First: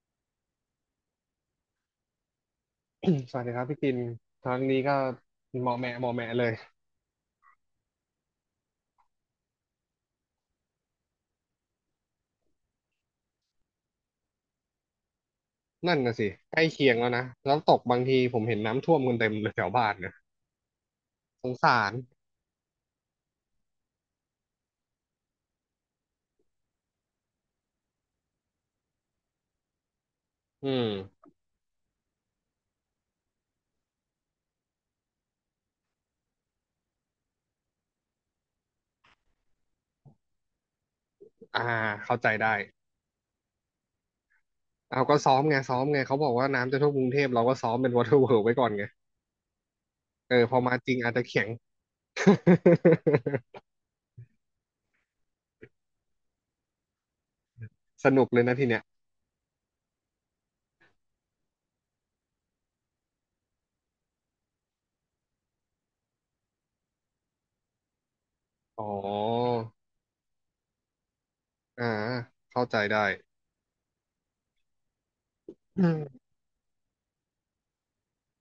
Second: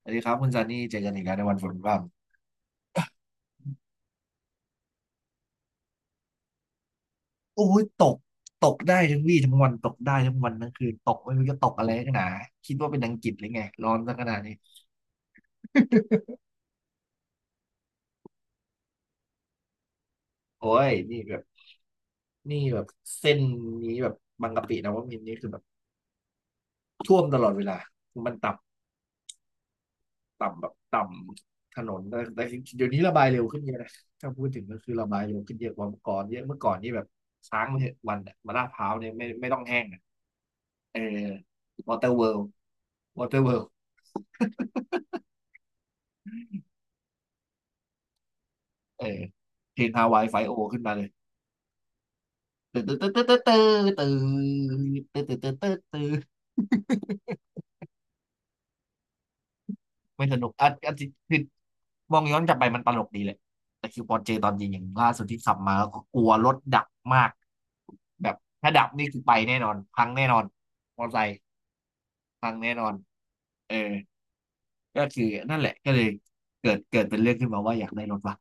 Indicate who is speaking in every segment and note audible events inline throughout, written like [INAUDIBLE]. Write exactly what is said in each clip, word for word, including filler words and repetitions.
Speaker 1: สวัสดีครับคุณซันนี่เจอกันอีกแล้วในวันฝนพร
Speaker 2: [COUGHS] สวัสดีครับพี่กินครั้งนี้ก็เหมาะแหมะเหมาะแหมะเลย
Speaker 1: ำโอ้ยตกตกได้ทั้งวี่ทั้งวันตกได้ทั้งวันทั้งคืนตกไม่รู้จะตกอะไรนักหนาคิดว่าเป็นอังกฤษหรือไงร้อนซะขนาดนี้
Speaker 2: นั่นน่ะสิใกล้เคียงแล้วนะแล้วตกบางทีผมเห็นน้ำท่วมกันเต็มเลยแถวบ้านเนี่ย
Speaker 1: โอ้ยนี่แบบ
Speaker 2: สงสาร
Speaker 1: นี่แบบเส้นนี้แบบบางกะปินะว่ามินทร์นี่คือแบบท่วมตลอดเวลามันต่ำต่ำแบ
Speaker 2: อื
Speaker 1: บ
Speaker 2: ม
Speaker 1: ต่ำถนนแต่แต่เดี๋ยวนี้ระบายเร็วขึ้นเยอะนะถ้าพูดถึงก็คือระบายเร็วขึ้นเยอะกว่าเมื่อก่อนเยอะเมื่อก่อนนี่แบบค้างไปเถอะวันอะมาลาดพร้าวเนี่ยไม่ไม่ต้องแห้งอะเออ
Speaker 2: อ่า
Speaker 1: วอเตอร์
Speaker 2: เข้าใจ
Speaker 1: เวิลด์
Speaker 2: ได้
Speaker 1: วอเตอร์เวิล
Speaker 2: เอาก็ซ้อมไงซ้อมไงเขาบอกว่าน้ำจะท่วมกรุงเทพเราก็ซ้อมเป็นวอเตอร์เวิลไว้ก่อนไง
Speaker 1: เออเพลงฮาวาย
Speaker 2: เอ
Speaker 1: ไฟ
Speaker 2: อ
Speaker 1: โอ
Speaker 2: พอมา
Speaker 1: ขึ้น
Speaker 2: จ
Speaker 1: มา
Speaker 2: ริง
Speaker 1: เลย
Speaker 2: อาจจะแข็ง
Speaker 1: ตื่นตื่นตื่นตื่นตื่นตื่นตื่นตื่นตื่นตื่นตื่น
Speaker 2: [LAUGHS] สนุกเลยนะทีเนี้ย
Speaker 1: ไม่สนุกอ่ะอ่ะจริคือมองย้อนกลับไปมันตลกดีแหละแต่คิวปอนเจตอนยิงอย่างล่าสุดที่ขับมาก็กลัวรถดับมากแบบถ้า
Speaker 2: อ๋
Speaker 1: ดั
Speaker 2: อ
Speaker 1: บนี่คือไปแน่นอนพังแน่นอนมอเตอร์ไซค์
Speaker 2: อ่า
Speaker 1: พัง
Speaker 2: เข้า
Speaker 1: แน่
Speaker 2: ใจ
Speaker 1: นอน
Speaker 2: ได้
Speaker 1: เออก็คือนั่นแหละ
Speaker 2: อื
Speaker 1: ก็เล
Speaker 2: ม
Speaker 1: ยเกิดเกิดเป็นเรื่องขึ้นมาว่าอยากได้รถว่ะ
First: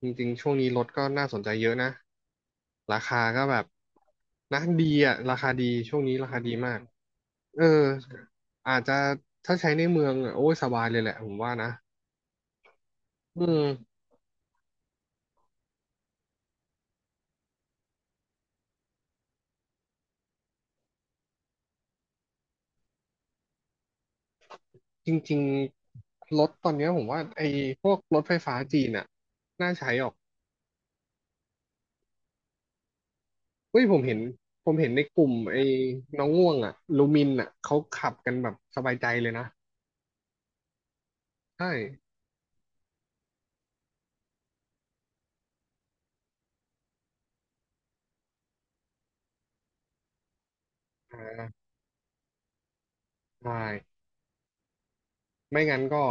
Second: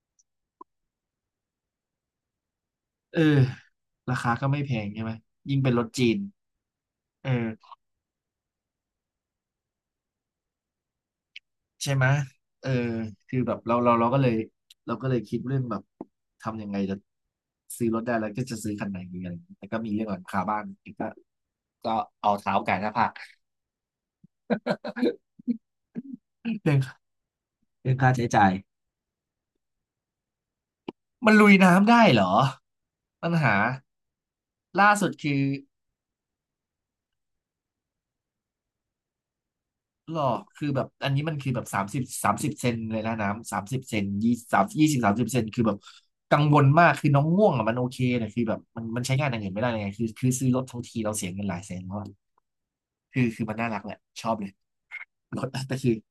Speaker 2: จริงๆ ช่วงนี้รถก็น่าสนใจเยอะนะ รา
Speaker 1: เออ
Speaker 2: คาก็แบบ
Speaker 1: ราคาก็ไม่
Speaker 2: นะ
Speaker 1: แพ
Speaker 2: ดี
Speaker 1: งใช่ไหม
Speaker 2: อ่ะราคา
Speaker 1: ยิ่ง
Speaker 2: ดี
Speaker 1: เป็นรถ
Speaker 2: ช่วง
Speaker 1: จี
Speaker 2: นี้
Speaker 1: น
Speaker 2: ราคาดีมาก
Speaker 1: เอ
Speaker 2: เอ
Speaker 1: อ
Speaker 2: ออาจจะถ้าใช้ในเมืองอะโอ้ยสบายเลยแหละผมว่านะ
Speaker 1: ใช่ไหมเออคือ
Speaker 2: อื
Speaker 1: แบบเราเรา
Speaker 2: ม
Speaker 1: เราก็เลยเราก็เลยคิดเรื่องแบบทำยังไงจะซื้อรถได้แล้วก็จะซื้อคันไหนดีอะไรอย่างเงี้ยแต่ก็มีเรื่องหลังคาบ้านอีกก็ก็เอาเท้าไก่หน้าผาก
Speaker 2: จริงๆ รถ
Speaker 1: [LAUGHS]
Speaker 2: ตอ
Speaker 1: เรื่
Speaker 2: น
Speaker 1: อง
Speaker 2: เนี้ยผมว่าไอ้พ
Speaker 1: เรื่
Speaker 2: ว
Speaker 1: อง
Speaker 2: ก
Speaker 1: ค่า
Speaker 2: รถ
Speaker 1: ใช้
Speaker 2: ไฟ
Speaker 1: จ่าย
Speaker 2: ฟ้าจีนอ่ะน่าใช้ออก
Speaker 1: มันลุยน้ำได้เหรอปัญหา
Speaker 2: เฮ้ย ผมเห็น ผมเห็
Speaker 1: ล่า
Speaker 2: นใน
Speaker 1: สุด
Speaker 2: กลุ่ม
Speaker 1: คือ
Speaker 2: ไอ้น้องง่วงอ่ะลูมินอ่ะเขาขับกันแบบสบายใจเลยนะ
Speaker 1: หรอคือแบบอันนี้มันคือแบบ
Speaker 2: ใช่
Speaker 1: สามสิบสามสิบเซนเลยนะน้ำสามสิบเซนยี่สามยี่สิบสามสิบเซนคือแบบกังวลมากคือน้องง่วงอ่ะมันโอเคนะคือแบบมันมันใช้งานอย่างอื่นไม่ได้เลยไงคือคือซื้อรถทั้งทีเรา
Speaker 2: อ่
Speaker 1: เสียเงินหลาย
Speaker 2: า
Speaker 1: แสนแล้ว คือคือ
Speaker 2: ใช่
Speaker 1: มันน่ารักแหละชอบเลยรถ
Speaker 2: ไม่
Speaker 1: [LAUGHS] แต่
Speaker 2: งั้น
Speaker 1: คือ
Speaker 2: ก็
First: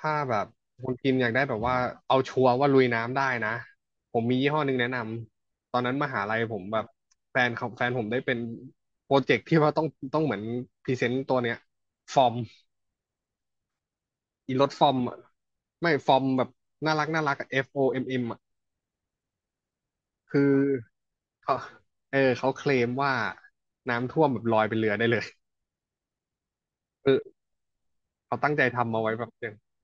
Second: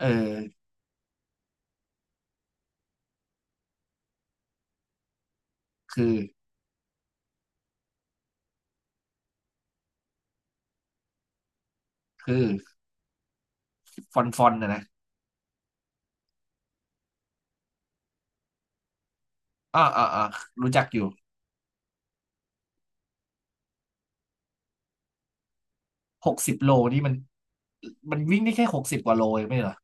Speaker 1: เอ
Speaker 2: ้าแบ
Speaker 1: อ
Speaker 2: บคุณพิมพ์อยากได้แบบว่าเอาชัวร์ว่าลุยน้ำได้นะผมมียี่ห้อหนึ่งแนะนำตอนนั้น
Speaker 1: คื
Speaker 2: ม
Speaker 1: อ
Speaker 2: หาลัยผมแบบแฟนของแฟนผมได้เป็นโปรเจกต์ที่ว่าต้องต้องเหมือนพรีเซนต์ตัวเนี้ยฟอร์ม
Speaker 1: คือฟอนฟอน
Speaker 2: อีร
Speaker 1: นะ
Speaker 2: ถ
Speaker 1: นะ
Speaker 2: ฟอร์มอะไม่ฟอร์มแบบน่ารักน่ารักอะ เอฟ โอ เอ็ม เอ็ม อะ
Speaker 1: อ่าอ่าอ่า
Speaker 2: คือ
Speaker 1: รู้จักอยู่
Speaker 2: เขาเออเขาเคลมว่าน้ำท่วมแบบลอยเป็นเรือได้เลย
Speaker 1: หกสิบโลนี่
Speaker 2: เอ
Speaker 1: มัน
Speaker 2: อ
Speaker 1: มัน
Speaker 2: เขา
Speaker 1: วิ่ง
Speaker 2: ตั้
Speaker 1: ได้
Speaker 2: งใจ
Speaker 1: แค่หก
Speaker 2: ทำ
Speaker 1: สิบ
Speaker 2: มา
Speaker 1: ก
Speaker 2: ไว้
Speaker 1: ว่าโล
Speaker 2: แบบ
Speaker 1: เอ
Speaker 2: อ
Speaker 1: ง
Speaker 2: ย่าง
Speaker 1: ไม่เหรอ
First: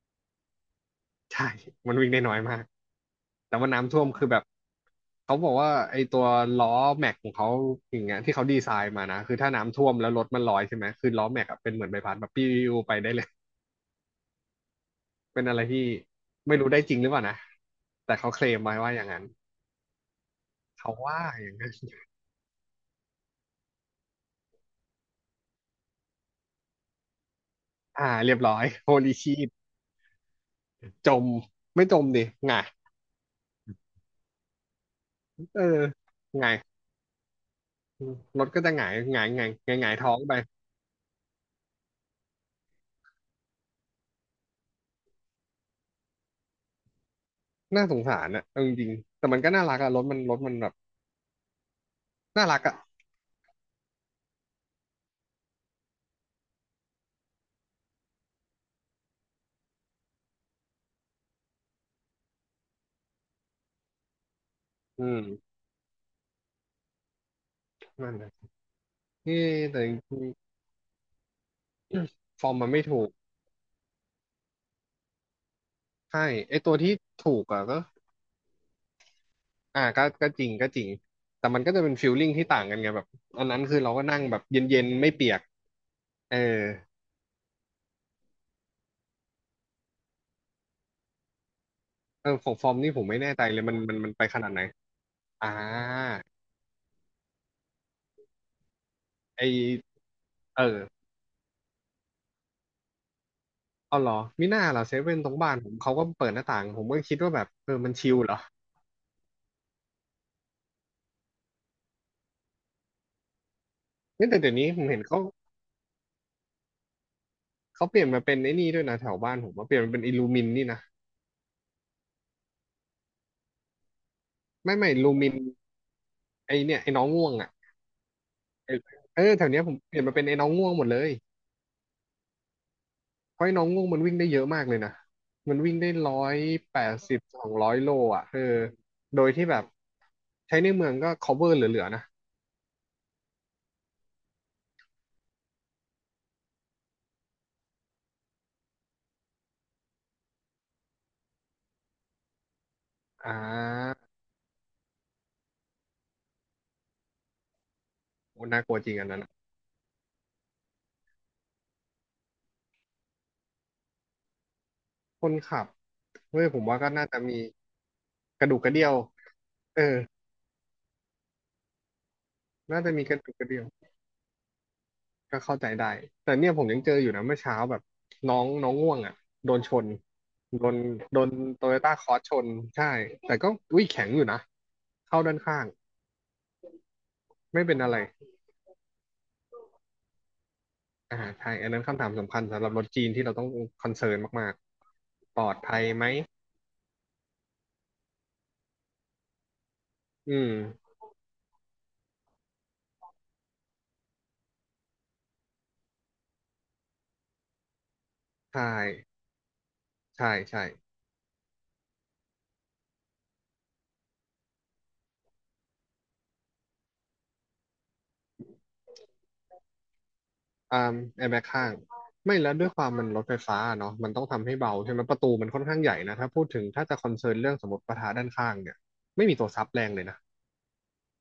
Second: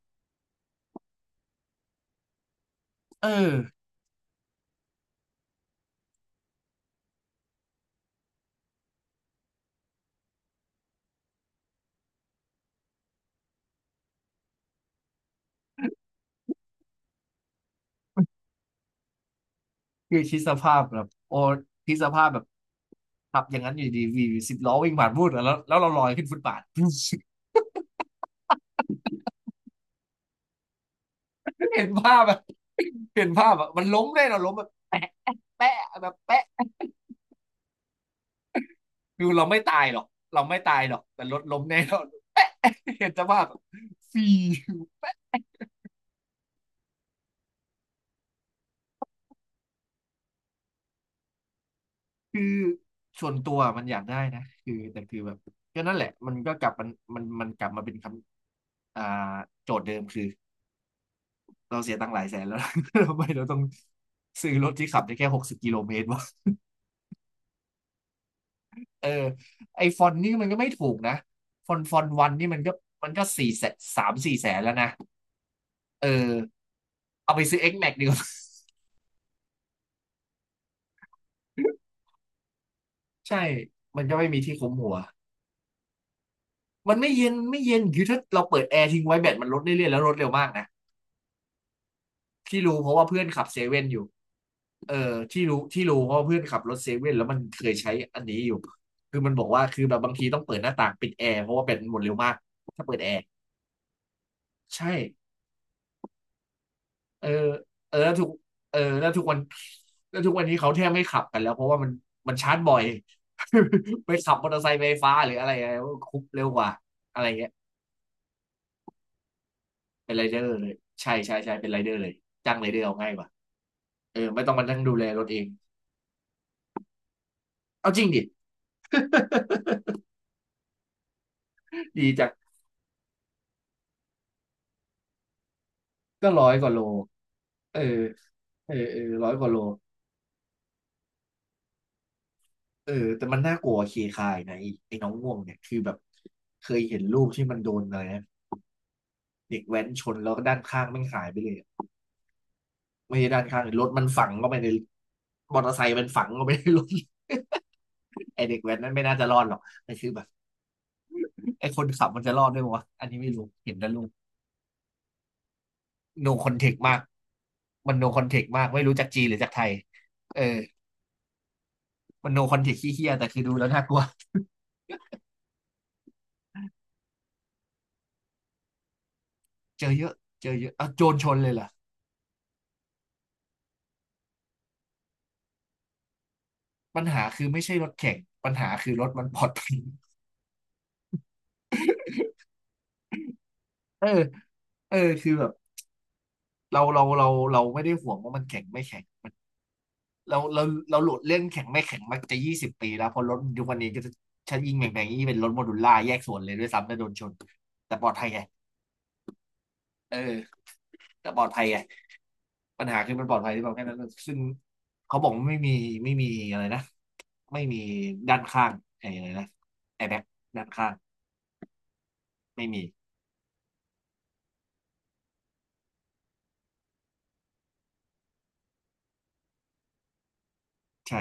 Speaker 2: ใช่มันวิ่งได้น้อยมาก
Speaker 1: เออ
Speaker 2: แต่ว่าน้ำท่วมคือแบบเขาบอกว่าไอ้ตัวล้อแม็กของเขาอย่างเงี้ยที่เขาดีไซน์มานะคือถ้าน้ำท่วมแล้วรถมันลอยใช่ไหมคือล้อแม็กอะเป็นเหมือนใบพัดแบบปิ้วไปได้เลยเป็นอะไรที่ไม่รู้ได้จริงหรือเปล่านะแต่เขาเคลมไว้ว่าอย่างนั้น
Speaker 1: คือคิดสภาพ
Speaker 2: เขา
Speaker 1: แบบ
Speaker 2: ว่า
Speaker 1: โอ้
Speaker 2: อย่างนั้น
Speaker 1: คิดสภาพแบบขับอย่างนั้นอยู่ดีวีสิบล้อวิ่งผ่านพูดแล้วแล้วเราลอยขึ้นฟุตบาท [LAUGHS]
Speaker 2: อ่าเรียบร้อยโฮลีชีตจมไม่
Speaker 1: เห็น
Speaker 2: จม
Speaker 1: ภา
Speaker 2: ดิ
Speaker 1: พแบบ
Speaker 2: หงาย
Speaker 1: เห็นภาพแบบมันล้มแน่เราล้มแบบแปะ
Speaker 2: เออ
Speaker 1: แปะแบบ
Speaker 2: ห
Speaker 1: แปะ
Speaker 2: งายรถก็จะหงายห
Speaker 1: คื
Speaker 2: งา
Speaker 1: อ
Speaker 2: ยห
Speaker 1: เรา
Speaker 2: งาย
Speaker 1: ไม่
Speaker 2: ห
Speaker 1: ตา
Speaker 2: งายห
Speaker 1: ย
Speaker 2: งา
Speaker 1: ห
Speaker 2: ย
Speaker 1: รอก
Speaker 2: ท้องไป
Speaker 1: เราไม่ตายหรอกแต่รถล้มแน่นรา [LAUGHS] แปะเห็นสภาพแบบฟรี
Speaker 2: น่าสงสารนะเอาจริงๆแต่มันก็น่ารักอะรถมันรถมันแบบ
Speaker 1: คือ
Speaker 2: น่ารักอะ
Speaker 1: ส่วนตัวมันอยากได้นะคือแต่คือแบบก็นั่นแหละมันก็กลับมันมันมันกลับมาเป็นคำอ่าโจทย์เดิมคือเราเสียตังค์หลายแสนแล้ว [LAUGHS] ทำไมเราต้องซื้อรถที่ขับ
Speaker 2: อื
Speaker 1: ได้
Speaker 2: ม
Speaker 1: แค่หกสิบกิโลเมตรวะ
Speaker 2: นั่นแหละ
Speaker 1: เออ
Speaker 2: เอ๊ะแต่
Speaker 1: ไอ
Speaker 2: จ
Speaker 1: ฟอน
Speaker 2: ริ
Speaker 1: ต์
Speaker 2: ง
Speaker 1: นี่มันก็ไม่ถูกนะฟอนต์ฟอนต์วัน
Speaker 2: ๆฟ
Speaker 1: นี่
Speaker 2: อร์ม
Speaker 1: มัน
Speaker 2: มัน
Speaker 1: ก็
Speaker 2: ไม่ถู
Speaker 1: มั
Speaker 2: ก
Speaker 1: นก็สี่แสนสามสี่แสนแล้วนะเออ
Speaker 2: ใช่ไอตัวที่
Speaker 1: เอา
Speaker 2: ถู
Speaker 1: ไป
Speaker 2: ก
Speaker 1: ซื้อ
Speaker 2: อ่ะก็
Speaker 1: X-Max ดีกว่า [LAUGHS]
Speaker 2: อ่าก็ก็จริงก็จริง แต่มันก็จะเป็นฟีลลิ่งที่ต่างกันไงแบบ
Speaker 1: ใช่
Speaker 2: อันนั้นคือเรา
Speaker 1: มั
Speaker 2: ก็
Speaker 1: นก็
Speaker 2: นั่ง
Speaker 1: ไม่
Speaker 2: แบ
Speaker 1: มี
Speaker 2: บ
Speaker 1: ที่คุม
Speaker 2: เย็น
Speaker 1: หัว
Speaker 2: ๆไม่เปียกเออ
Speaker 1: มันไม่เย็นไม่เย็นคือถ้าเราเปิดแอร์ทิ้งไว้แบตมันลดเรื่อยๆแล้วลดเร็วมากนะ
Speaker 2: เออของ
Speaker 1: ที่
Speaker 2: ฟอร์
Speaker 1: รู้
Speaker 2: ม
Speaker 1: เพ
Speaker 2: นี่
Speaker 1: ราะ
Speaker 2: ผ
Speaker 1: ว่า
Speaker 2: มไม่
Speaker 1: เพื่อน
Speaker 2: แน่ใจ
Speaker 1: ขับเซ
Speaker 2: เลยมัน
Speaker 1: เว่น
Speaker 2: มั
Speaker 1: อ
Speaker 2: น
Speaker 1: ยู่
Speaker 2: มันไปขนาดไหน
Speaker 1: เออที่
Speaker 2: อ่
Speaker 1: รู้ที่รู้เพราะ
Speaker 2: า
Speaker 1: ว่าเพื่อนขับรถเซเว่นแล้วมันเคยใช้อันนี้อยู่คือมันบ
Speaker 2: ไอ
Speaker 1: อกว่าคือแบบบางทีต้องเปิด
Speaker 2: เอ
Speaker 1: หน้า
Speaker 2: อ
Speaker 1: ต่างปิดแอร์เพราะว่าแบตมันหมดเร็วมากถ้าเปิดแอร์
Speaker 2: เอาเหรอมิน่าเห
Speaker 1: ใช
Speaker 2: รอเซเว่นตร
Speaker 1: ่
Speaker 2: งบ้านผมเขาก็เปิดหน้าต่างผมก็คิด
Speaker 1: เออ
Speaker 2: ว่าแบบเออมั
Speaker 1: เอ
Speaker 2: น
Speaker 1: อแล้
Speaker 2: ชิ
Speaker 1: ว
Speaker 2: ล
Speaker 1: ทุก
Speaker 2: เหรอ
Speaker 1: เออแล้วทุกวันแล้วทุกวันนี้เขาแทบไม่ขับกันแล้วเพราะว่ามันมันชาร์จบ่อย [LAUGHS] ไป
Speaker 2: เฮ้ย
Speaker 1: ขับ
Speaker 2: แต่
Speaker 1: มอ
Speaker 2: เดี๋ย
Speaker 1: เต
Speaker 2: ว
Speaker 1: อร์ไซ
Speaker 2: นี้ผ
Speaker 1: ค์ไฟ
Speaker 2: มเห็น
Speaker 1: ฟ้า
Speaker 2: เขา
Speaker 1: หรืออะไรอะไรคุบเร็วกว่าอะไรเงี้ย
Speaker 2: เขาเปลี่ยนมาเป็นไอ้นี่ด้วยนะแถวบ้านผมว่าเปลี่ยนมาเป็น
Speaker 1: เป็
Speaker 2: อิ
Speaker 1: นไร
Speaker 2: ลู
Speaker 1: เดอ
Speaker 2: มิน
Speaker 1: ร์
Speaker 2: นี่
Speaker 1: เลย
Speaker 2: นะ
Speaker 1: ใช่ใช่ใช่เป็นไรเดอร์เลยจ้างไรเดอร์เอาง่ายกว่าเออไม่ต้องมา
Speaker 2: ไม่
Speaker 1: นั่ง
Speaker 2: ไม่
Speaker 1: ดูแล
Speaker 2: ลู
Speaker 1: รถ
Speaker 2: มิน
Speaker 1: เอง
Speaker 2: ไอเนี่ยไอ้น้องง่วงอ่ะ
Speaker 1: เอาจริงดิ [LAUGHS]
Speaker 2: เออเออแถวเนี้ยผมเปลี่ยนมาเป็นไอ้น้องง่วงหมดเลย
Speaker 1: ดีจัง
Speaker 2: เพราะไอ้น้องง่วงมันวิ่งได้เยอะมากเลยนะมันวิ่งได้ร้อ
Speaker 1: ก็
Speaker 2: ย
Speaker 1: ร้อยกว่า
Speaker 2: แป
Speaker 1: โล
Speaker 2: ดสิบสองร้อย
Speaker 1: เออ
Speaker 2: โลอ่ะเออ
Speaker 1: เออเออ
Speaker 2: โด
Speaker 1: ร้
Speaker 2: ย
Speaker 1: อยก
Speaker 2: ที่
Speaker 1: ว่าโล
Speaker 2: แบบใช้ในเมืองก็ cover เหลือๆนะ
Speaker 1: เออแต่มันน่ากลัวเคคายนะไอ้ไอ้น้องง่วงเนี่ยคือแบบเคยเห็นรูปที่มันโดนอะไรนะเด็กแว้นชนแล้วก็ด้านข้างมันหายไปเลยอะไม่ใช่
Speaker 2: อ่
Speaker 1: ด้านข้างรถ
Speaker 2: า
Speaker 1: มันฝังเข้าไปในมอเตอร์ไซค์มันฝังเข้าไปในรถ [LAUGHS] ไอ
Speaker 2: โอ้
Speaker 1: เด็ก
Speaker 2: น่าก
Speaker 1: แว้
Speaker 2: ลัว
Speaker 1: น
Speaker 2: จ
Speaker 1: นั้
Speaker 2: ริ
Speaker 1: น
Speaker 2: ง
Speaker 1: ไม่
Speaker 2: อัน
Speaker 1: น่า
Speaker 2: นั้น
Speaker 1: จะ
Speaker 2: อะ
Speaker 1: รอดหรอกแต่คือแบบไอคนขับมันจะรอดด้วยวะอันนี้ไม่รู้เห็นแต่รูป
Speaker 2: คนขับ
Speaker 1: โน
Speaker 2: เฮ้
Speaker 1: ค
Speaker 2: ย
Speaker 1: อน
Speaker 2: ผม
Speaker 1: เทค
Speaker 2: ว่าก็
Speaker 1: มาก
Speaker 2: น่าจะมี
Speaker 1: มันโนคอนเท
Speaker 2: ก
Speaker 1: ค
Speaker 2: ระดูก
Speaker 1: มาก
Speaker 2: กระ
Speaker 1: ไม่
Speaker 2: เดี่ยว
Speaker 1: รู้จากจีนหรือจากไทย
Speaker 2: เออ
Speaker 1: เออมันโนคอนเทค
Speaker 2: น่าจะ
Speaker 1: ขี้
Speaker 2: มี
Speaker 1: เหี้ย
Speaker 2: กระ
Speaker 1: แต่
Speaker 2: ดูก
Speaker 1: คือ
Speaker 2: กระ
Speaker 1: ดู
Speaker 2: เดี่ย
Speaker 1: แล้
Speaker 2: ว
Speaker 1: วน่ากลัว
Speaker 2: ก็เข้าใจได้แต่เนี่ยผมยังเจออยู่นะเมื่อเช้าแบบน้องน้องง่วงอ่ะโดนช
Speaker 1: เจ
Speaker 2: น
Speaker 1: อเยอะเจอ
Speaker 2: โด
Speaker 1: เยอะ
Speaker 2: น
Speaker 1: เอาโจร
Speaker 2: โด
Speaker 1: ช
Speaker 2: น
Speaker 1: นเลยเหร
Speaker 2: โต
Speaker 1: อ
Speaker 2: โยต้าคอร์สชนใช่แต่ก็อุ้ยแข็งอยู่นะเข้าด้านข้าง
Speaker 1: ปัญหาคือไม่
Speaker 2: ไม่
Speaker 1: ใช่
Speaker 2: เป็น
Speaker 1: ร
Speaker 2: อะ
Speaker 1: ถ
Speaker 2: ไร
Speaker 1: แข่งปัญหาคือรถมันปลอดภัย
Speaker 2: อ่าใช่อันนั้นคำถามสำคัญสำหรับรถจีนที่เราต้องคอน
Speaker 1: เออ
Speaker 2: เซิร์นมาก
Speaker 1: เออคือ
Speaker 2: ๆ ปล
Speaker 1: แบ
Speaker 2: อ
Speaker 1: บ
Speaker 2: ดภัยไหม
Speaker 1: เราเราเราเราไม่ได้ห่วงว่ามันแข่งไม่แข่ง
Speaker 2: อื
Speaker 1: เรา
Speaker 2: ม
Speaker 1: เราเราหลุดเรื่องแข่งไม่แข่งมาจะยี่สิบปีแล้วเพราะรถยุควันนี้ก็จะชันยิงแบ่งแบ่งนี่เป็นรถโมดูล่าแยกส่วนเลยด้วยซ้ำแตโดนชนแต่ปลอดภัยไง
Speaker 2: ใช่ ใช่
Speaker 1: เออ
Speaker 2: ใช่
Speaker 1: แต่ปลอดภัยไงปัญหาคือมันปลอดภัยที่แบบแค่นั้นซึ่งเขาบอกว่าไม่มีไม่มีอะไรนะไม่มีด้านข้างไอ้อะไรนะแอร์แบ็กด้านข้าง
Speaker 2: อ่าแอร์แบ็กข้าง ไม่แล้ว
Speaker 1: ไม่
Speaker 2: ด้วยค
Speaker 1: มี
Speaker 2: วามมันรถไฟฟ้าเนาะมันต้องทำให้เบาใช่ไหม ประตูมันค่อนข้างใหญ่นะ ถ้าพูดถึงถ้าจะคอนเซิร์นเรื่องสมมติประทะด้านข้างเนี่ย ไม่มีตัวซับแรงเลยนะ
Speaker 1: ใช่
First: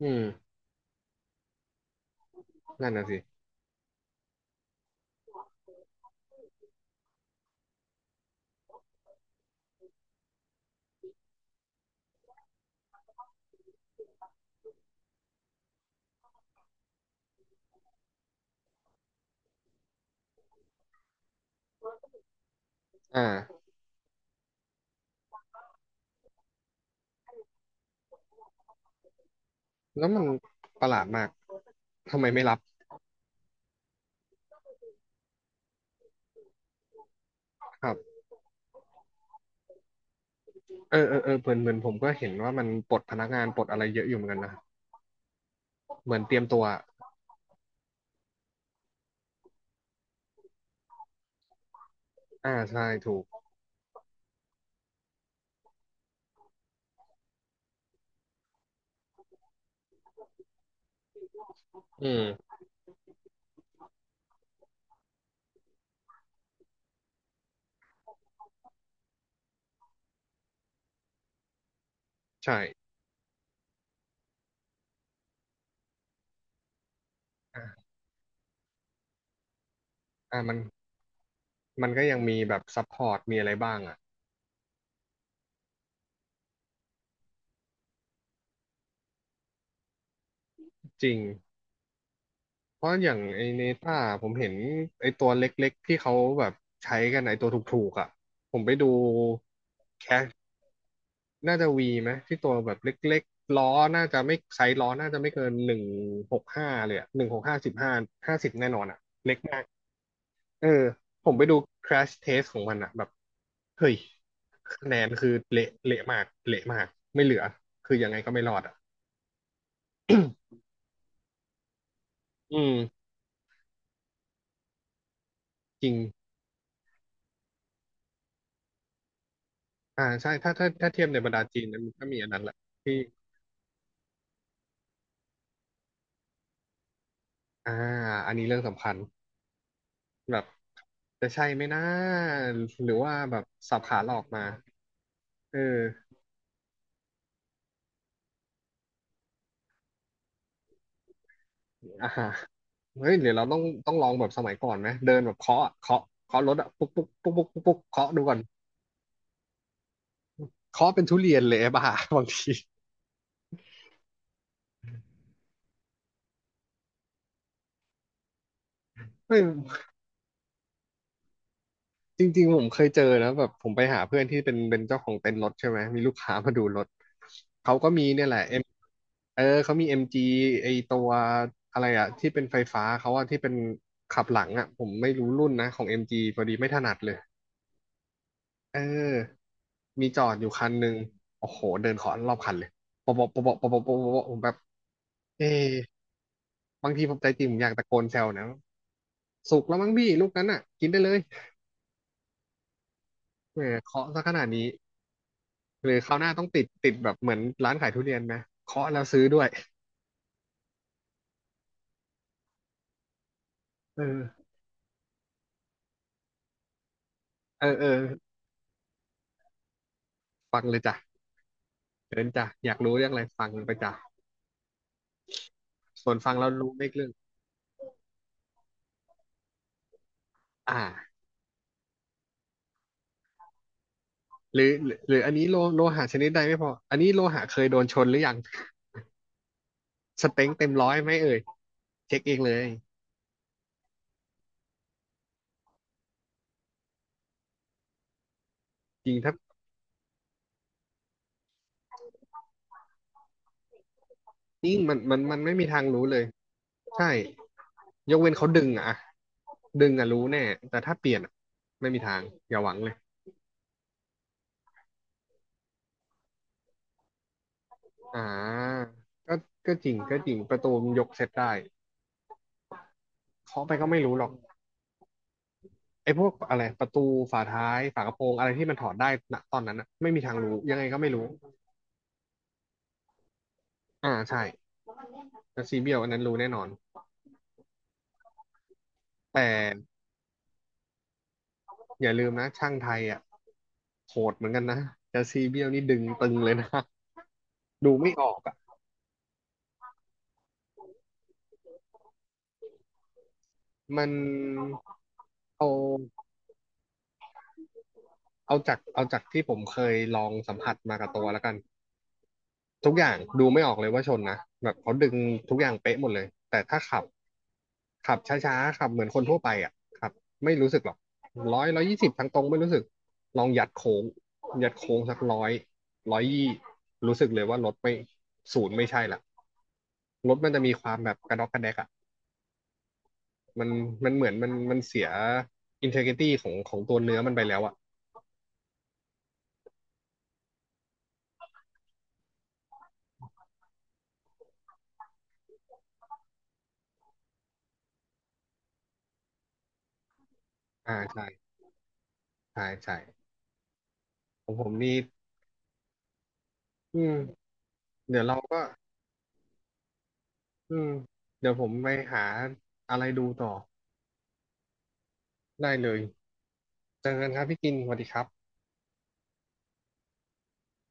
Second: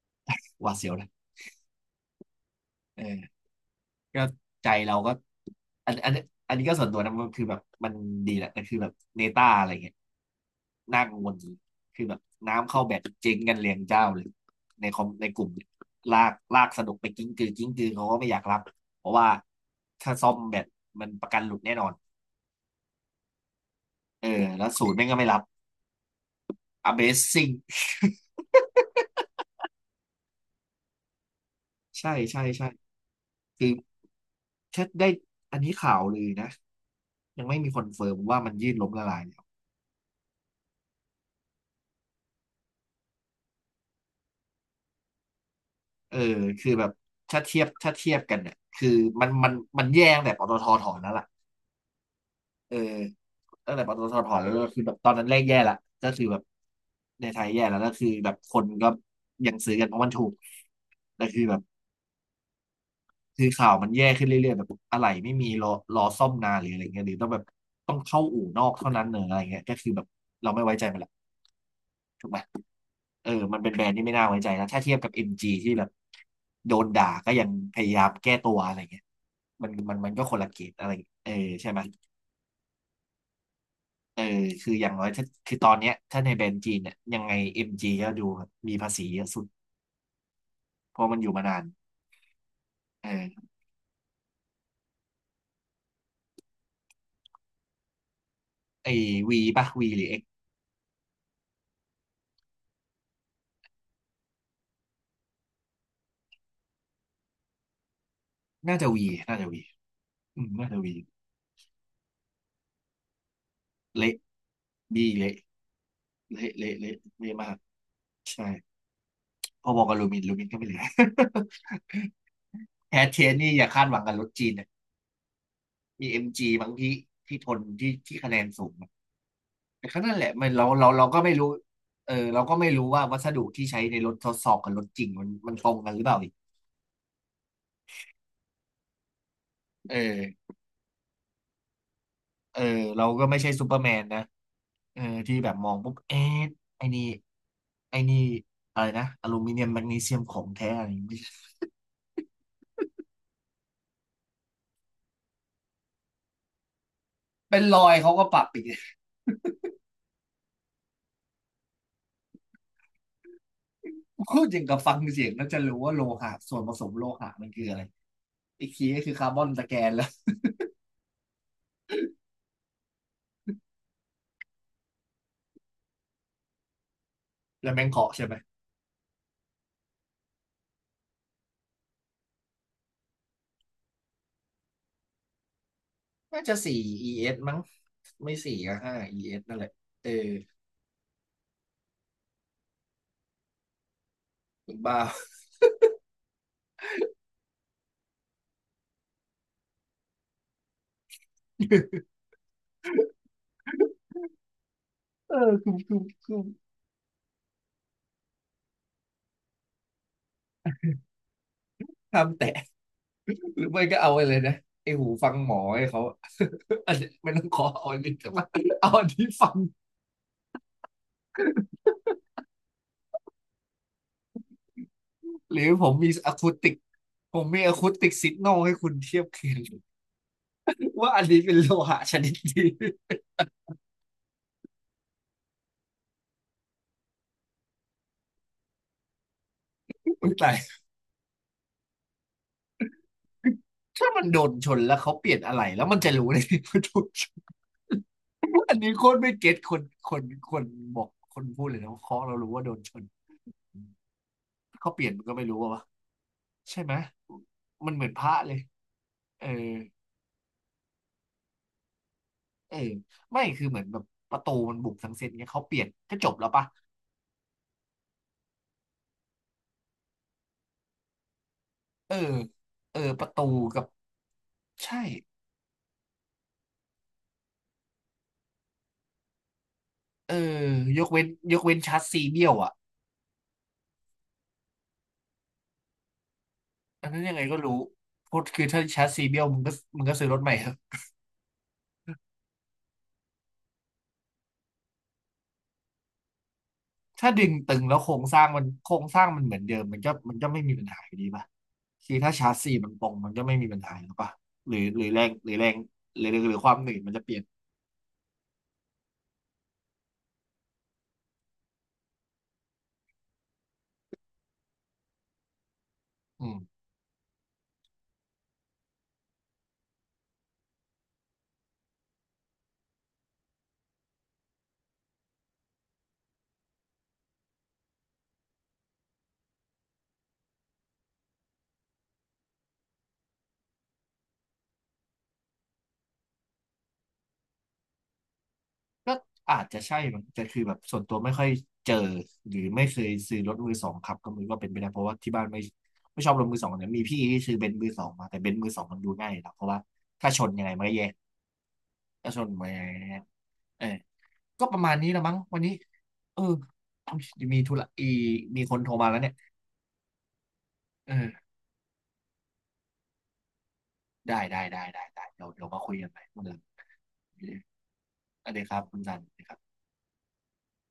Speaker 2: อืม
Speaker 1: หวาดเสียวนะ
Speaker 2: นั่น
Speaker 1: เออ
Speaker 2: น่ะสิ
Speaker 1: ก็ใจเราก็อันอันอันนี้ก็ส่วนตัวนะมันคือแบบมันดีแหละแต่คือแบบเนต้าอะไรเงี้ยน่ากังวลจริงคือแบบน้ำเข้าแบบเจ๊งกันเรียงเจ้าเลยในคอมในกลุ่มเนี่ยลากลากสนุกไปกิ้งกือกิ้งกือเขาก็ไม่อยากรับเพราะว่าถ้าซ่อมแบบมันประกันหลุดแน่นอน
Speaker 2: อ่า
Speaker 1: เออแล้วศูนย์แม่งก็ไม่รับ Amazing
Speaker 2: แล้วมันประหลาดมาก
Speaker 1: [LAUGHS] ใช่
Speaker 2: ทำไม
Speaker 1: ใช่
Speaker 2: ไม่รับ
Speaker 1: ใช่คือถ้าได้อันนี้ข่าวเลยนะยังไม่มีคอ
Speaker 2: ค
Speaker 1: น
Speaker 2: รั
Speaker 1: เฟิร์ม
Speaker 2: บ
Speaker 1: ว่ามันยืดล้มละลาย
Speaker 2: เออเออเออเหมือนเหมือนผมก็เห็นว่ามันปลดพนักงานปลดอะไรเยอะอยู่เหมือนกันนะเห
Speaker 1: เอ
Speaker 2: มื
Speaker 1: อ
Speaker 2: อนเตรียมตัว
Speaker 1: คือแบบถ้าเทียบถ้าเทียบกันเนี่ยคือมันมันมันแย่ตั้งแต่ปตทถอนแล้วล่ะ
Speaker 2: อ่า
Speaker 1: เออ
Speaker 2: ใช่ถูก
Speaker 1: ตั้งแต่ปตทถอนแล้วก็คือแบบตอนนั้นแรกแย่ละก็คือแบบในไทยแย่แล้วก็คือแบบคนก็ยังซื้อกันเพราะมันถูกแต่คือแบบ
Speaker 2: อืม
Speaker 1: คือข่าวมันแย่ขึ้นเรื่อยๆแบบอะไรไม่มีรอรอซ่อมนานหรืออะไรเงี้ยหรือต้องแบบต้องเข้าอู่นอกเท่านั้นเนอะอะไรเงี้ยก็คือแบบเราไม่ไว้ใจมันละถูกไหม
Speaker 2: ใช่
Speaker 1: เออมันเป็นแบรนด์ที่ไม่น่าไว้ใจนะถ้าเทียบกับ เอ็ม จี ที่แบบโดนด่าก็ยังพยา
Speaker 2: อ่ะ
Speaker 1: ยามแก้ตัวอะไรเงี้ยมันมันมันก็คน
Speaker 2: อ่ะ
Speaker 1: ละ
Speaker 2: มั
Speaker 1: เก
Speaker 2: น
Speaker 1: รดอะไรเออใช่ไหม
Speaker 2: มันก็ยังมีแบบซัพพอร์ตมีอะไรบ้างอ่ะ
Speaker 1: เออคืออย่างน้อยถ้าคือตอนเนี้ยถ้าในแบรนด์จีนเนี่ยยังไง เอ็ม จี ก็ดูมีภาษีเยอะสุด เพ
Speaker 2: จ
Speaker 1: ราะ
Speaker 2: ริ
Speaker 1: มัน
Speaker 2: ง
Speaker 1: อยู่มานาน
Speaker 2: เพราะอย่างไอ
Speaker 1: เออ
Speaker 2: เนต้าผมเห็นไอตัวเล็กๆที่เขาแบบใช้กันไอตัวถูกๆอ่ะผมไปดู
Speaker 1: ไอ้ V ป่ะ V หรื
Speaker 2: แค
Speaker 1: อ X
Speaker 2: ชน่าจะวีไหมที่ตัวแบบเล็กๆล้อน่าจะไม่ไซส์ล้อน่าจะไม่เกินหนึ่งหกห้าเลยอ่ะหนึ่งหกห้า ห้าสิบห้าห้าสิบแน่
Speaker 1: น่า
Speaker 2: นอ
Speaker 1: จะ
Speaker 2: น
Speaker 1: V
Speaker 2: อ่ะเล็
Speaker 1: น่า
Speaker 2: ก
Speaker 1: จะ V
Speaker 2: มาก
Speaker 1: อืม
Speaker 2: เอ
Speaker 1: น่า
Speaker 2: อ
Speaker 1: จะ V
Speaker 2: ผมไปดู แครช เทสต์ ของมันอ่ะแบบเฮ้ย
Speaker 1: เละ
Speaker 2: คะแน
Speaker 1: B
Speaker 2: นคือ
Speaker 1: เละ
Speaker 2: เละเละมาก
Speaker 1: เละ
Speaker 2: เละ
Speaker 1: เละ
Speaker 2: มาก
Speaker 1: เละ
Speaker 2: ไม่เหลื
Speaker 1: เละ
Speaker 2: อ
Speaker 1: มาก
Speaker 2: คือยังไงก็ไม่
Speaker 1: ใช่
Speaker 2: รอดอ่ะ
Speaker 1: พอบอกกับลูมินลูมินก็ไม่เหลือ [LAUGHS]
Speaker 2: อื
Speaker 1: แอ
Speaker 2: ม
Speaker 1: ดเทนนี่อย่าคาดหวังกับรถจีนนะ
Speaker 2: จริง
Speaker 1: มีเอ็มจีบางที่ที่ทนที่ที่คะแนนสูงอะแต่ก็
Speaker 2: อ่า
Speaker 1: นั่นแหละ
Speaker 2: ใช่
Speaker 1: มัน
Speaker 2: ถ้า
Speaker 1: เรา
Speaker 2: ถ้า
Speaker 1: เรา
Speaker 2: ถ้าเที
Speaker 1: เรา
Speaker 2: ยบใน
Speaker 1: ก็
Speaker 2: บร
Speaker 1: ไม่
Speaker 2: รดา
Speaker 1: รู้
Speaker 2: จีนนะมันก็
Speaker 1: เออ
Speaker 2: มีอันนั้
Speaker 1: เรา
Speaker 2: นแห
Speaker 1: ก็
Speaker 2: ละ
Speaker 1: ไม่รู้
Speaker 2: ที่
Speaker 1: ว่าวัสดุที่ใช้ในรถทดสอบกับรถจริงมันมันตรงกันหรือเปล่าอีก
Speaker 2: อ่าอันนี้เรื่องสำคัญ
Speaker 1: เ
Speaker 2: แบบ
Speaker 1: ออ
Speaker 2: จะใช่ไหมนะ
Speaker 1: เออ
Speaker 2: หรือ
Speaker 1: เรา
Speaker 2: ว่า
Speaker 1: ก็ไม่
Speaker 2: แบบ
Speaker 1: ใช่ซูเปอ
Speaker 2: สั
Speaker 1: ร์
Speaker 2: บ
Speaker 1: แม
Speaker 2: ขา
Speaker 1: น
Speaker 2: หลอ
Speaker 1: นะ
Speaker 2: กมา
Speaker 1: เออที่แบบ
Speaker 2: เอ
Speaker 1: มอง
Speaker 2: อ
Speaker 1: ปุ๊บเอ๊ะไอ้นี่ไอ้นี่อะไรนะอลูมิเนียมแมกนีเซียมของแท้อะไรอย่างงี้ไม่ใช่
Speaker 2: อ่าฮะเฮ้ยเดี๋ยวเราต้องต้องลองแบบสมัยก่อนไหมเดินแบบเคาะอะเคาะเคาะรถอะปุ๊กปุ๊กปุ๊กปุ๊ก
Speaker 1: เป็น
Speaker 2: ปุ๊กปุ๊
Speaker 1: ร
Speaker 2: ก
Speaker 1: อย
Speaker 2: เคาะ
Speaker 1: เขา
Speaker 2: ดู
Speaker 1: ก็ป
Speaker 2: ก่อน
Speaker 1: รับอีก [LAUGHS]
Speaker 2: เคาะเป็นทุเรียนเลยไอ้ [LAUGHS] บ้า [LAUGHS] บางที
Speaker 1: พูดอย่างกับฟังเสียงแล้วจะรู้ว่าโลหะส่วนผสมโลหะมันคืออะไรอีกทีก็คือคาร์
Speaker 2: เฮ้
Speaker 1: บ
Speaker 2: ย
Speaker 1: อนตะแกนแล้ว
Speaker 2: จริงๆผมเคยเจอนะแบบผมไปหาเพื่อนที่เป็นเป็นเจ้าของเต็นท์รถใช่ไหมมีลูกค้ามาดูรถ
Speaker 1: แล้ว
Speaker 2: เขา
Speaker 1: แมง
Speaker 2: ก็มี
Speaker 1: เคาะใช่
Speaker 2: เนี่ย
Speaker 1: ไหม
Speaker 2: แหละ M เออเขามี เอ็ม จี ไอตัวอะไรอะที่เป็นไฟฟ้าเขาอะที่เป็นขับหลังอะผมไม่รู้รุ่นนะของ เอ็ม จี พ
Speaker 1: น่า
Speaker 2: อดี
Speaker 1: จะ
Speaker 2: ไม่
Speaker 1: สี่
Speaker 2: ถนัดเลย
Speaker 1: อี เอส มั้งไม่สี่ก็
Speaker 2: เอ
Speaker 1: ห้า
Speaker 2: อ
Speaker 1: อี เอส นั่นแหละเอ
Speaker 2: มี
Speaker 1: อ
Speaker 2: จอดอยู่คันหนึ่งโอ้โหเดินขอรอบคันเลยปะปะปะปะปะปะปะปะผมแบบ
Speaker 1: คุณบ้า
Speaker 2: เอ๊ะบางทีผมใจจริงผมอยากตะโกนแซวนะสุกแล้วมั้งพี่ลูกนั้นอ่ะกินได้เลย
Speaker 1: [LAUGHS]
Speaker 2: เออเคาะซะขนาดนี้
Speaker 1: เออคือ
Speaker 2: ห
Speaker 1: คื
Speaker 2: รือ
Speaker 1: อ
Speaker 2: คราวหน้า
Speaker 1: คือ
Speaker 2: ต้องติดติดแบบเหมือนร้านขายทุเรียนไหมเคาะแล้วซื้อด้วย
Speaker 1: ทำแต่หรือไม่ก็
Speaker 2: เอ
Speaker 1: เอาไป
Speaker 2: อ
Speaker 1: เลยนะไอหูฟังหมอให้เขา [LAUGHS] อันนี้ไม่ต้องขอ
Speaker 2: เออเอ
Speaker 1: เอา
Speaker 2: อ
Speaker 1: อันนี้แต่ว่าเอาอันที่ฟัง
Speaker 2: ฟังเลยจ้ะเดินจ้ะอยากรู้เรื่องอะไรฟังไปจ้ะ
Speaker 1: หรือผมมี
Speaker 2: ส่วนฟั
Speaker 1: อะ
Speaker 2: งแล้
Speaker 1: คู
Speaker 2: ว
Speaker 1: ติ
Speaker 2: รู้
Speaker 1: ก
Speaker 2: ไม่เรื่อง
Speaker 1: ผมมีอะคูติกซิกนอลให้คุณเทียบเคียง
Speaker 2: อ
Speaker 1: ว่า
Speaker 2: ่า
Speaker 1: อันนี้เป็นโลหะชนิดดี
Speaker 2: หรือหรือหรืออันนี้โลโลหะชนิดใดไม่พออันนี้โลหะเคยโดนชนหรือยัง
Speaker 1: [LAUGHS]
Speaker 2: ส
Speaker 1: อุ๊ย
Speaker 2: เต็
Speaker 1: ตา
Speaker 2: งเต็
Speaker 1: ย
Speaker 2: มร้อยไหมเอ่ยเช็คเองเลย
Speaker 1: ถ้ามันโดนชนแล้วเขาเปลี่ยนอะไรแล้วมันจะรู้ได้ไงว่าโดนช [LAUGHS] อันนี้โค
Speaker 2: จริ
Speaker 1: ต
Speaker 2: ง
Speaker 1: รไม่
Speaker 2: ถ้า
Speaker 1: เก็ตคนคนคนบอกคนพูดเลยนะว่าเคาะเรารู้ว่าโดนชน
Speaker 2: นี่
Speaker 1: เขา
Speaker 2: มัน
Speaker 1: เปลี่ยน
Speaker 2: มัน
Speaker 1: มันก็
Speaker 2: มัน
Speaker 1: ไม่
Speaker 2: ไม่
Speaker 1: รู้
Speaker 2: มี
Speaker 1: อะ
Speaker 2: ทา
Speaker 1: วะ
Speaker 2: งรู้เลย
Speaker 1: ใช่ไหม
Speaker 2: ใช่
Speaker 1: มันเหมือน
Speaker 2: ยก
Speaker 1: พ
Speaker 2: เว้
Speaker 1: ระ
Speaker 2: นเขา
Speaker 1: เลย
Speaker 2: ดึงอะ
Speaker 1: เออ
Speaker 2: ดึงอะรู้แน่แต่ถ้าเปลี่ยนอะไม่มีทางอย่าหวั
Speaker 1: เออ
Speaker 2: งเลย
Speaker 1: ไม่คือเหมือนแบบประตูมันบุกทั้งเซตเงี้ยเขาเปลี่ยนก็จบแล้วปะ
Speaker 2: อ่าก็ก็จริงก็จริงประตูมันยกเซตได้
Speaker 1: เออเออประตู
Speaker 2: เคาะไป
Speaker 1: กับ
Speaker 2: ก็ไม่รู้หรอก
Speaker 1: ใช่
Speaker 2: ไอ้พวกอะไรประตูฝาท้ายฝากระโปรงอะไรที่มันถอดได้ณตอนนั้นน่ะไม่มี
Speaker 1: เอ
Speaker 2: ทา
Speaker 1: อ
Speaker 2: งรู้ยังไงก็
Speaker 1: ยก
Speaker 2: ไม่
Speaker 1: เว้
Speaker 2: รู้
Speaker 1: นยกเว้นชาร์จซีเบี้ยวอ่ะ
Speaker 2: อ่าใช่แต่ซีเบียวอันนั้นรู้แน่นอน
Speaker 1: อันนั้นยังไงก็รู้พดคือถ้าชาร์จซี
Speaker 2: แต่
Speaker 1: เบี้ยวมึงก็มึงก็ซื้อรถใหม่เถอะ
Speaker 2: อย่าลืมนะช่างไทยอะโหดเหมือนกันนะแต่ซีเบียวนี่ดึงตึงเลยนะ
Speaker 1: ถ้าดึงตึง
Speaker 2: ดู
Speaker 1: แล้วโค
Speaker 2: ไม่
Speaker 1: รง
Speaker 2: ออ
Speaker 1: ส
Speaker 2: ก
Speaker 1: ร้าง
Speaker 2: อะ
Speaker 1: มันโครงสร้างมันเหมือนเดิมมันก็มันก็ไม่มีปัญหาอยู่ดีป่ะ คือถ้าชาร์จสี่มันตรงมันก็ไม่มีปัญหา
Speaker 2: มั
Speaker 1: หร
Speaker 2: น
Speaker 1: อปะหรือหรือแรงหรือแร
Speaker 2: เอา
Speaker 1: งหรือหรือความหนืดมันจะเปลี่ยน
Speaker 2: เอาจากเอาจากที่ผมเคยลองสัมผัสมากับตัวแล้วกัน ทุกอย่างดูไม่ออกเลยว่าชนนะแบบเขาดึงทุกอย่างเป๊ะหมดเลย
Speaker 1: อืม
Speaker 2: แต่ถ้าขับขับช้าๆขับเหมือนคนทั่วไปอ่ะขับไม่รู้สึกหรอกร้อย ร้อยยี่สิบทางตรงไม่รู้สึกลองยัดโค้งยัดโค้งสักร้อยร้อยยี่รู้สึกเลยว่ารถไม่ศูนย์ไม่ใช่ละรถมันจะมีความแบบกระดอกกระแดกอ่ะมันมันเหมือนมันมันเสียอินเทอร์ ที วาย ตี้ของของตัวเนื้อมันไปแล้วอ่ะ
Speaker 1: ก็อาจจะใช่มั้งแต่คือแบบส่วนตัวไม่ค่อยเจอหรือไม่เคยซื้อรถมือสองขับก็มือก็เป็นไปได้เพราะว่าที่บ้านไม่ไม่ชอบรถมือสองเนี่ยมีพี่ที่ซื้อเบนซ์มือสองมาแต่เบนซ์มือสองมันดูง่ายนะเพราะว่าถ้าชนยังไงมันก็
Speaker 2: อ่า
Speaker 1: แยก
Speaker 2: ใช่
Speaker 1: ถ้าชน
Speaker 2: ใช่
Speaker 1: มันยังไง
Speaker 2: ใช่
Speaker 1: มันก็แยกเออ
Speaker 2: ของผ
Speaker 1: ก็
Speaker 2: ม
Speaker 1: ประมาณ
Speaker 2: นี่
Speaker 1: นี้ละมั้งวันนี้เออ
Speaker 2: อืม
Speaker 1: มีธุระอี
Speaker 2: เดี๋ยวเราก็
Speaker 1: มีคนโทรมาแล้วเนี่ย
Speaker 2: อืม
Speaker 1: เอ
Speaker 2: เดี๋
Speaker 1: อ
Speaker 2: ยวผมไปหาอะไรดูต่อ
Speaker 1: ได้ได้ได้ได้ได้เดี๋ยวเดี๋ยว
Speaker 2: ได้
Speaker 1: มา
Speaker 2: เล
Speaker 1: คุย
Speaker 2: ย
Speaker 1: กันใหม่เมื่อไหร่
Speaker 2: เจอกันครับพี่กินสวัสดีครับ
Speaker 1: สวัสดีครับคุณสันสวัสดีครับ